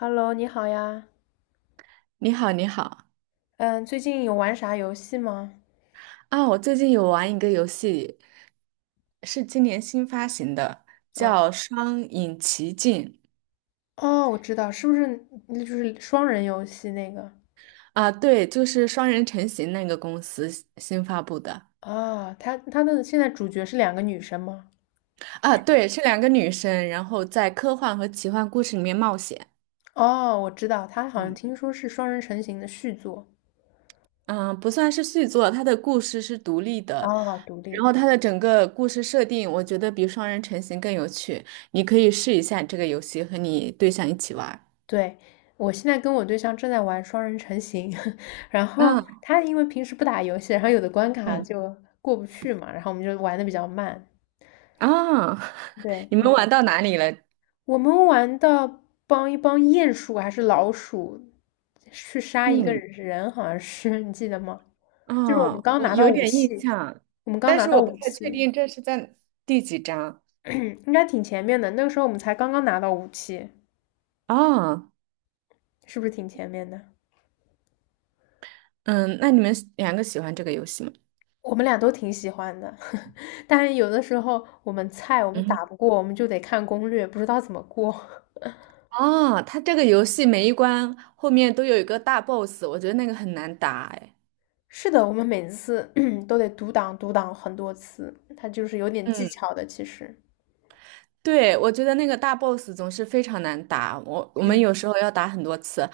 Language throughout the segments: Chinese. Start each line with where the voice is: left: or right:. left: Hello，你好呀。
right: 你好，你好。
left: 嗯，最近有玩啥游戏吗？
right: 啊！我最近有玩一个游戏，是今年新发行的，
left: 嗯，
right: 叫《双影奇境》。
left: 哦，我知道，是不是那就是双人游戏那个？
right: 啊，对，就是双人成行那个公司新发布的。
left: 啊，他的现在主角是两个女生吗？
right: 啊，对，是两个女生，然后在科幻和奇幻故事里面冒险。
left: 哦，我知道，他好像
right: 嗯，
left: 听说是双人成行的续作。
right: 嗯，不算是续作，它的故事是独立的，
left: 哦，独立
right: 然后
left: 的。
right: 它的整个故事设定，我觉得比双人成行更有趣。你可以试一下这个游戏，和你对象一起玩儿。
left: 对，我现在跟我对象正在玩双人成行，然后
right: 啊，
left: 他因为平时不打游戏，然后有的关卡
right: 嗯。
left: 就过不去嘛，然后我们就玩的比较慢。
right: 啊，
left: 对，
right: 你们
left: 嗯。
right: 玩到哪里了？
left: 我们玩的帮一帮鼹鼠还是老鼠去杀一个
right: 嗯，
left: 人，好像是 你记得吗？就是我们
right: 啊，
left: 刚
right: 我
left: 拿到
right: 有
left: 武
right: 点印
left: 器，
right: 象，
left: 我们刚
right: 但
left: 拿
right: 是
left: 到
right: 我不
left: 武
right: 太
left: 器，
right: 确定这是在第几章。
left: 应该挺前面的。那个时候我们才刚刚拿到武器，
right: 啊。
left: 是不是挺前面的？
right: 嗯，那你们两个喜欢这个游戏吗？
left: 我们俩都挺喜欢的，但是有的时候我们菜我们
right: 嗯
left: 打
right: 哼。
left: 不过，我们就得看攻略，不知道怎么过。
right: 哦，它这个游戏每一关后面都有一个大 boss,我觉得那个很难打，哎。
left: 是的，我们每次 都得读档读档很多次，它就是有点技
right: 嗯，
left: 巧的，其实。
right: 对，我觉得那个大 boss 总是非常难打，我们
left: 嗯，
right: 有时候要打很多次，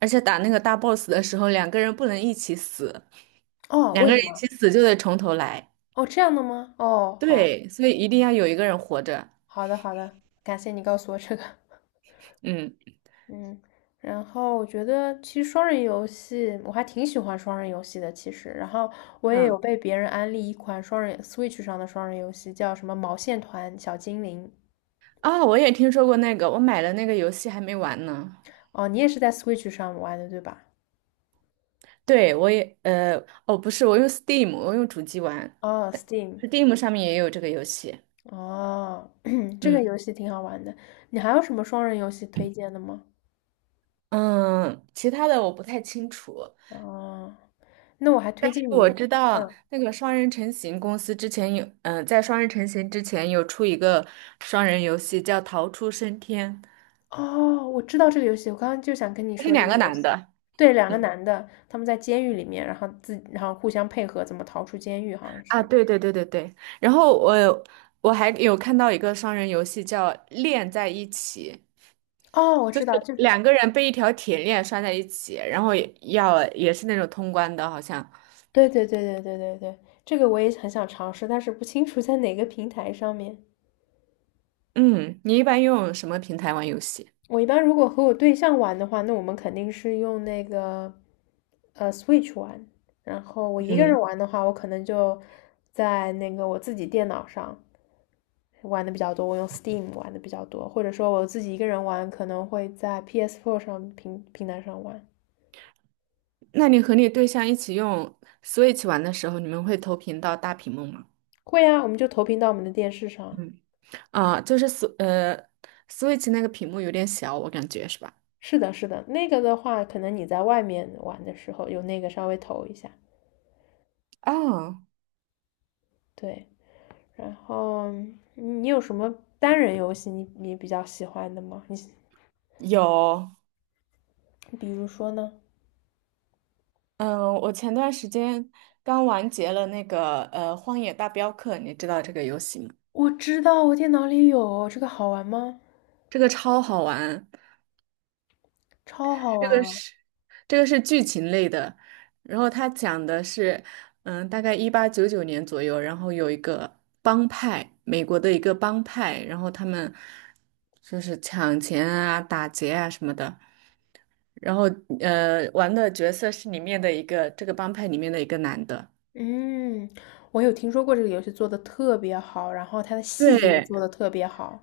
right: 而且打那个大 boss 的时候，两个人不能一起死，
left: 哦，
right: 两
left: 为
right: 个
left: 什
right: 人一
left: 么？
right: 起死就得从头来。
left: 哦，这样的吗？哦，好，
right: 对，所以一定要有一个人活着。
left: 好的，好的，感谢你告诉我这个。
right: 嗯
left: 嗯，然后我觉得其实双人游戏我还挺喜欢双人游戏的，其实，然后我也有
right: 嗯。
left: 被别人安利一款双人 Switch 上的双人游戏，叫什么毛线团小精灵。
right: 啊、我也听说过那个，我买了那个游戏还没玩呢。
left: 哦，你也是在 Switch 上玩的，对吧？
right: 对，我也哦，不是，我用 Steam,我用主机玩
left: 哦，Steam，
right: ，Steam 上面也有这个游戏。
left: 哦，这个
right: 嗯。
left: 游戏挺好玩的。你还有什么双人游戏推荐的吗？
right: 嗯，其他的我不太清楚，
left: 哦，那我还推荐
right: 我
left: 你。
right: 知道
left: 嗯。
right: 那个双人成行公司之前有，嗯、在双人成行之前有出一个双人游戏叫《逃出升天》，
left: 哦，我知道这个游戏，我刚刚就想跟你
right: 它是
left: 说这
right: 两
left: 个
right: 个
left: 游
right: 男
left: 戏。
right: 的。
left: 对，两个
right: 嗯。
left: 男的，他们在监狱里面，然后互相配合，怎么逃出监狱，好像
right: 啊，
left: 是。
right: 对对对对对，然后我还有看到一个双人游戏叫链在一起，
left: 哦，我
right: 就
left: 知
right: 是
left: 道，就
right: 两个人被一条铁链拴在一起，然后也是那种通关的，好像。
left: 对对对对对对对，这个我也很想尝试，但是不清楚在哪个平台上面。
right: 嗯，你一般用什么平台玩游戏？
left: 我一般如果和我对象玩的话，那我们肯定是用那个Switch 玩，然后我一个人
right: 嗯，
left: 玩的话，我可能就在那个我自己电脑上。玩的比较多，我用 Steam 玩的比较多，或者说我自己一个人玩，可能会在 PS4 上台上玩。
right: 那你和你对象一起用 Switch 玩的时候，你们会投屏到大屏幕吗？
left: 会啊，我们就投屏到我们的电视上。
right: 嗯，啊，就是 Switch 那个屏幕有点小，我感觉是吧？
left: 是的，是的，那个的话，可能你在外面玩的时候用那个稍微投一下。
right: 啊，
left: 对，然后你有什么单人游戏你比较喜欢的吗？你
right: 有。
left: 比如说呢？
right: 嗯，我前段时间刚完结了那个《荒野大镖客》，你知道这个游戏吗？
left: 我知道我电脑里有这个好玩吗？
right: 这个超好玩，
left: 超好
right: 这个
left: 玩啊！
right: 是这个是剧情类的，然后它讲的是，嗯，大概1899年左右，然后有一个帮派，美国的一个帮派，然后他们就是抢钱啊、打劫啊什么的，然后玩的角色是里面的一个这个帮派里面的一个男的。
left: 嗯，我有听说过这个游戏做的特别好，然后它的细节也
right: 对，
left: 做的特别好。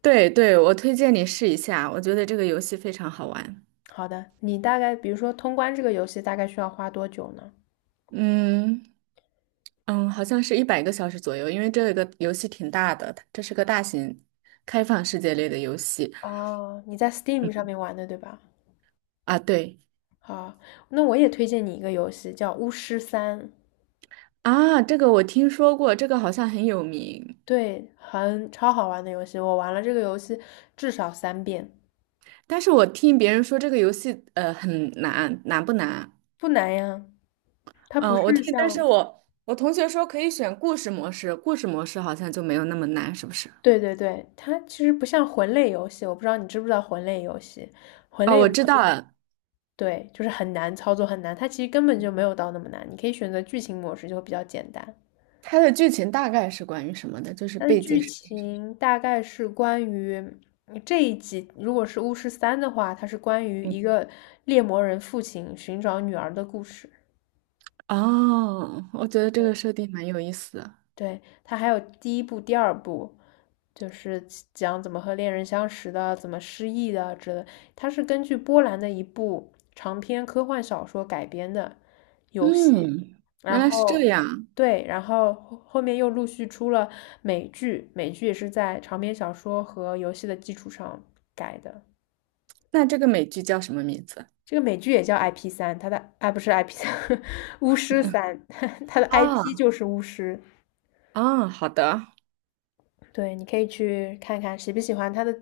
right: 对对，我推荐你试一下，我觉得这个游戏非常好玩。
left: 好的，你大概比如说通关这个游戏大概需要花多久呢？
right: 嗯。嗯，好像是100个小时左右，因为这个游戏挺大的，它这是个大型开放世界类的游戏
left: 哦，你在 Steam 上面玩的对吧？
right: 啊。对
left: 好，那我也推荐你一个游戏叫《巫师三》，
right: 啊，这个我听说过，这个好像很有名，
left: 对，很超好玩的游戏，我玩了这个游戏至少三遍，
right: 但是我听别人说这个游戏很难，难不难？
left: 不难呀。它
right: 嗯，
left: 不是
right: 但是
left: 像，
right: 我同学说可以选故事模式，故事模式好像就没有那么难，是不是？
left: 对对对，它其实不像魂类游戏，我不知道你知不知道魂类游戏，魂
right: 哦，
left: 类
right: 我
left: 游
right: 知
left: 戏就
right: 道了，
left: 对，就是很难操作，很难。它其实根本就没有到那么难，你可以选择剧情模式，就会比较简单。
right: 它的剧情大概是关于什么的，就是
left: 它的
right: 背景
left: 剧
right: 是。
left: 情大概是关于这一集，如果是巫师三的话，它是关于
right: 嗯。
left: 一个猎魔人父亲寻找女儿的故事。
right: 哦，我觉得这个设定蛮有意思的。
left: 对，它还有第一部、第二部，就是讲怎么和恋人相识的，怎么失忆的之类。它是根据波兰的一部长篇科幻小说改编的游戏，
right: 嗯，原
left: 然
right: 来是这
left: 后
right: 样。
left: 对，然后后面又陆续出了美剧，美剧也是在长篇小说和游戏的基础上改的。
right: 那这个美剧叫什么名字？
left: 这个美剧也叫 IP 三，它的啊不是 IP 三，巫师三，它的 IP
right: 啊。
left: 就是巫师。
right: 啊，好的。
left: 对，你可以去看看喜不喜欢它的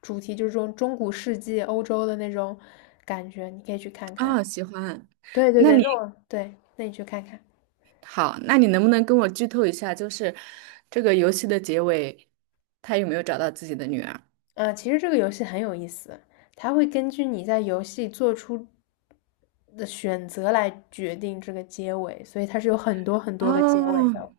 left: 主题，就是这种中古世纪欧洲的那种感觉，你可以去看看。
right: 啊，喜欢。
left: 对对
right: 那
left: 对，
right: 你
left: 那我对，那你去看看。
right: 好,那你能不能跟我剧透一下，就是这个游戏的结尾，他有没有找到自己的女儿？
left: 其实这个游戏很有意思，它会根据你在游戏做出的选择来决定这个结尾，所以它是有很多很多个结尾
right: 哦，
left: 的。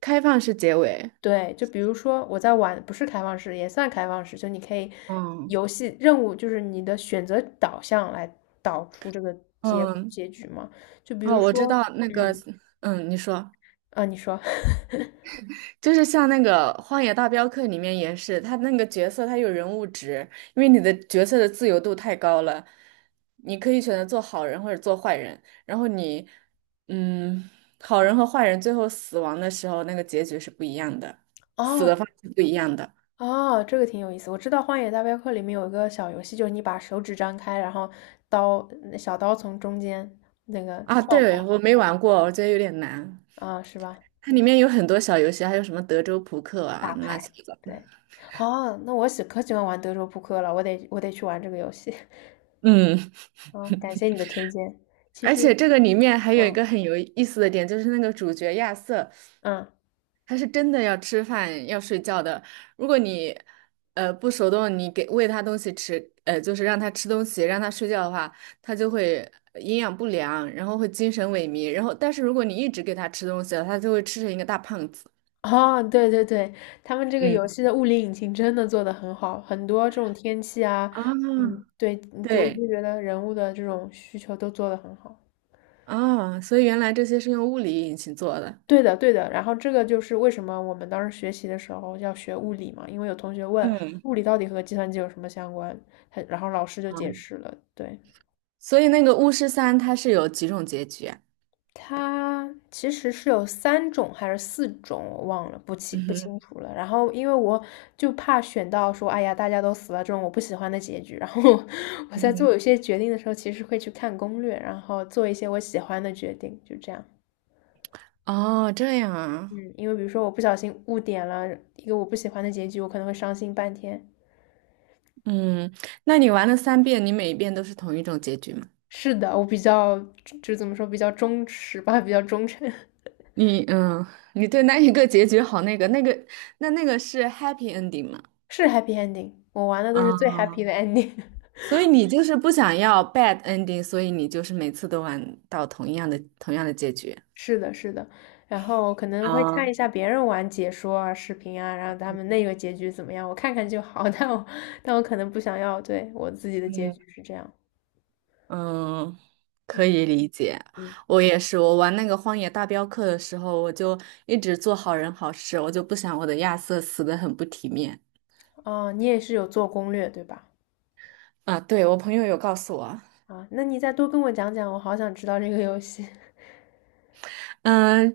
right: 开放式结尾。
left: 对，就比如说我在玩，不是开放式，也算开放式，就你可以
right: 嗯
left: 游戏任务就是你的选择导向来导出这个
right: 嗯，
left: 局嘛。就比如
right: 哦，我知
left: 说，
right: 道那个，
left: 嗯，
right: 嗯，你说。
left: 啊，你说，
right: 就是像那个《荒野大镖客》里面也是，他那个角色他有人物值，因为你的角色的自由度太高了，你可以选择做好人或者做坏人，然后嗯，好人和 坏人最后死亡的时候，那个结局是不一样的，死的
left: 哦
right: 方式不一样的。
left: 哦，这个挺有意思。我知道《荒野大镖客》里面有一个小游戏，就是你把手指张开，然后刀小刀从中间那个
right: 啊，
left: 跳
right: 对，
left: 过
right: 我没玩过，我觉得有点难。
left: 啊，是吧？
right: 它
left: 对，
right: 里面有很多小游戏，还有什么德州扑克啊，
left: 打
right: 乱
left: 牌，
right: 七八糟。
left: 对。哦，那我可喜欢玩德州扑克了，我得去玩这个游戏。
right: 嗯，
left: 哦，感谢你的推荐。其
right: 而
left: 实，
right: 且这个里面还有一
left: 嗯
right: 个很有意思的点，就是那个主角亚瑟。
left: 嗯，
right: 它是真的要吃饭要睡觉的。如果你不手动，你给喂它东西吃，就是让它吃东西，让它睡觉的话，它就会营养不良，然后会精神萎靡。然后，但是如果你一直给它吃东西了，它就会吃成一个大胖子。
left: 哦，对对对，他们这个游
right: 嗯。
left: 戏的物理引擎真的做得很好，很多这种天气啊，
right: 啊，
left: 嗯，对，就我
right: 对
left: 就觉得人物的这种需求都做得很好。
right: 啊，所以原来这些是用物理引擎做的。
left: 对的，对的。然后这个就是为什么我们当时学习的时候要学物理嘛，因为有同学问
right: 嗯，
left: 物理到底和计算机有什么相关，他然后老师就解释了，对。
right: 所以那个巫师三它是有几种结局啊？
left: 它其实是有三种还是四种，我忘了，不清
right: 嗯
left: 不
right: 哼，
left: 清楚了。然后因为我就怕选到说，哎呀，大家都死了这种我不喜欢的结局。然后 我
right: 嗯
left: 在做
right: 哼。
left: 有些决定的时候，其实会去看攻略，然后做一些我喜欢的决定，就这样。
right: 哦，这样啊。
left: 嗯，因为比如说我不小心误点了一个我不喜欢的结局，我可能会伤心半天。
right: 嗯，那你玩了三遍，你每一遍都是同一种结局吗？
left: 是的，我比较就怎么说，比较忠实吧，比较忠诚，
right: 你嗯，你对那一个结局那个是 happy ending 吗？
left: 是 happy ending。我玩的都是最
right: 啊，
left: happy 的 ending。
right: 所以你就是不想要 bad ending,所以你就是每次都玩到同样的结局。
left: 是的，是的，然后可能会看一
right: 啊，
left: 下别人玩解说啊、视频啊，然后他们那个结局怎么样，我看看就好。但我可能不想要，对，我自己的结
right: 嗯
left: 局是这样。
right: 嗯，可
left: 嗯
right: 以理解。
left: 嗯，
right: 我也是，我玩那个《荒野大镖客》的时候，我就一直做好人好事，我就不想我的亚瑟死的很不体面。
left: 哦，你也是有做攻略对吧？
right: 啊，对，我朋友有告诉我。
left: 啊，那你再多跟我讲讲，我好想知道这个游戏。
right: 嗯，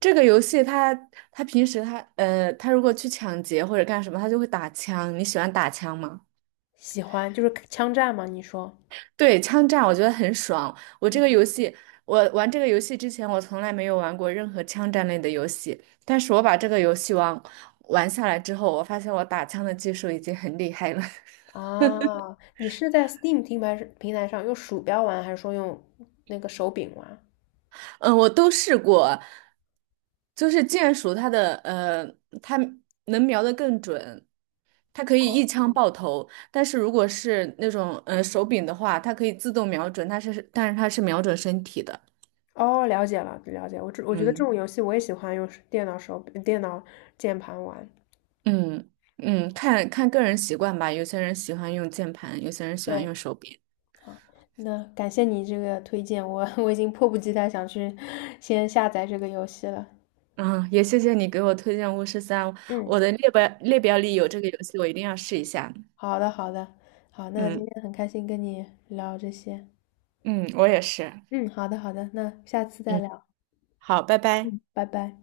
right: 这个游戏它平时它它如果去抢劫或者干什么，它就会打枪。你喜欢打枪吗？
left: 喜欢就是枪战吗？你说，
right: 对，枪战我觉得很爽。我这个
left: 嗯
right: 游戏，我玩这个游戏之前，我从来没有玩过任何枪战类的游戏。但是我把这个游戏玩下来之后，我发现我打枪的技术已经很厉害了。
left: 啊，你是在 Steam 平台上用鼠标玩，还是说用那个手柄玩？
right: 嗯，我都试过，就是剑术它的它能瞄得更准。它可以一枪爆头，但是如果是那种手柄的话，它可以自动瞄准，但是它是瞄准身体的。
left: 哦，了解了，了解。我觉得这
right: 嗯，
left: 种游戏我也喜欢用手电脑手电脑键盘玩。
right: 嗯嗯，看看个人习惯吧，有些人喜欢用键盘，有些人喜欢
left: 对，
right: 用手柄。
left: 那感谢你这个推荐，我 我已经迫不及待想去先下载这个游戏了。
right: 嗯，也谢谢你给我推荐巫师三，
left: 嗯，
right: 我的列表里有这个游戏，我一定要试一下。
left: 好的，好的，好，那今
right: 嗯
left: 天很开心跟你聊这些。
right: 嗯，我也是。
left: 嗯，好的，好的，那下次再
right: 嗯，
left: 聊。
right: 好，拜拜。
left: 嗯，拜拜。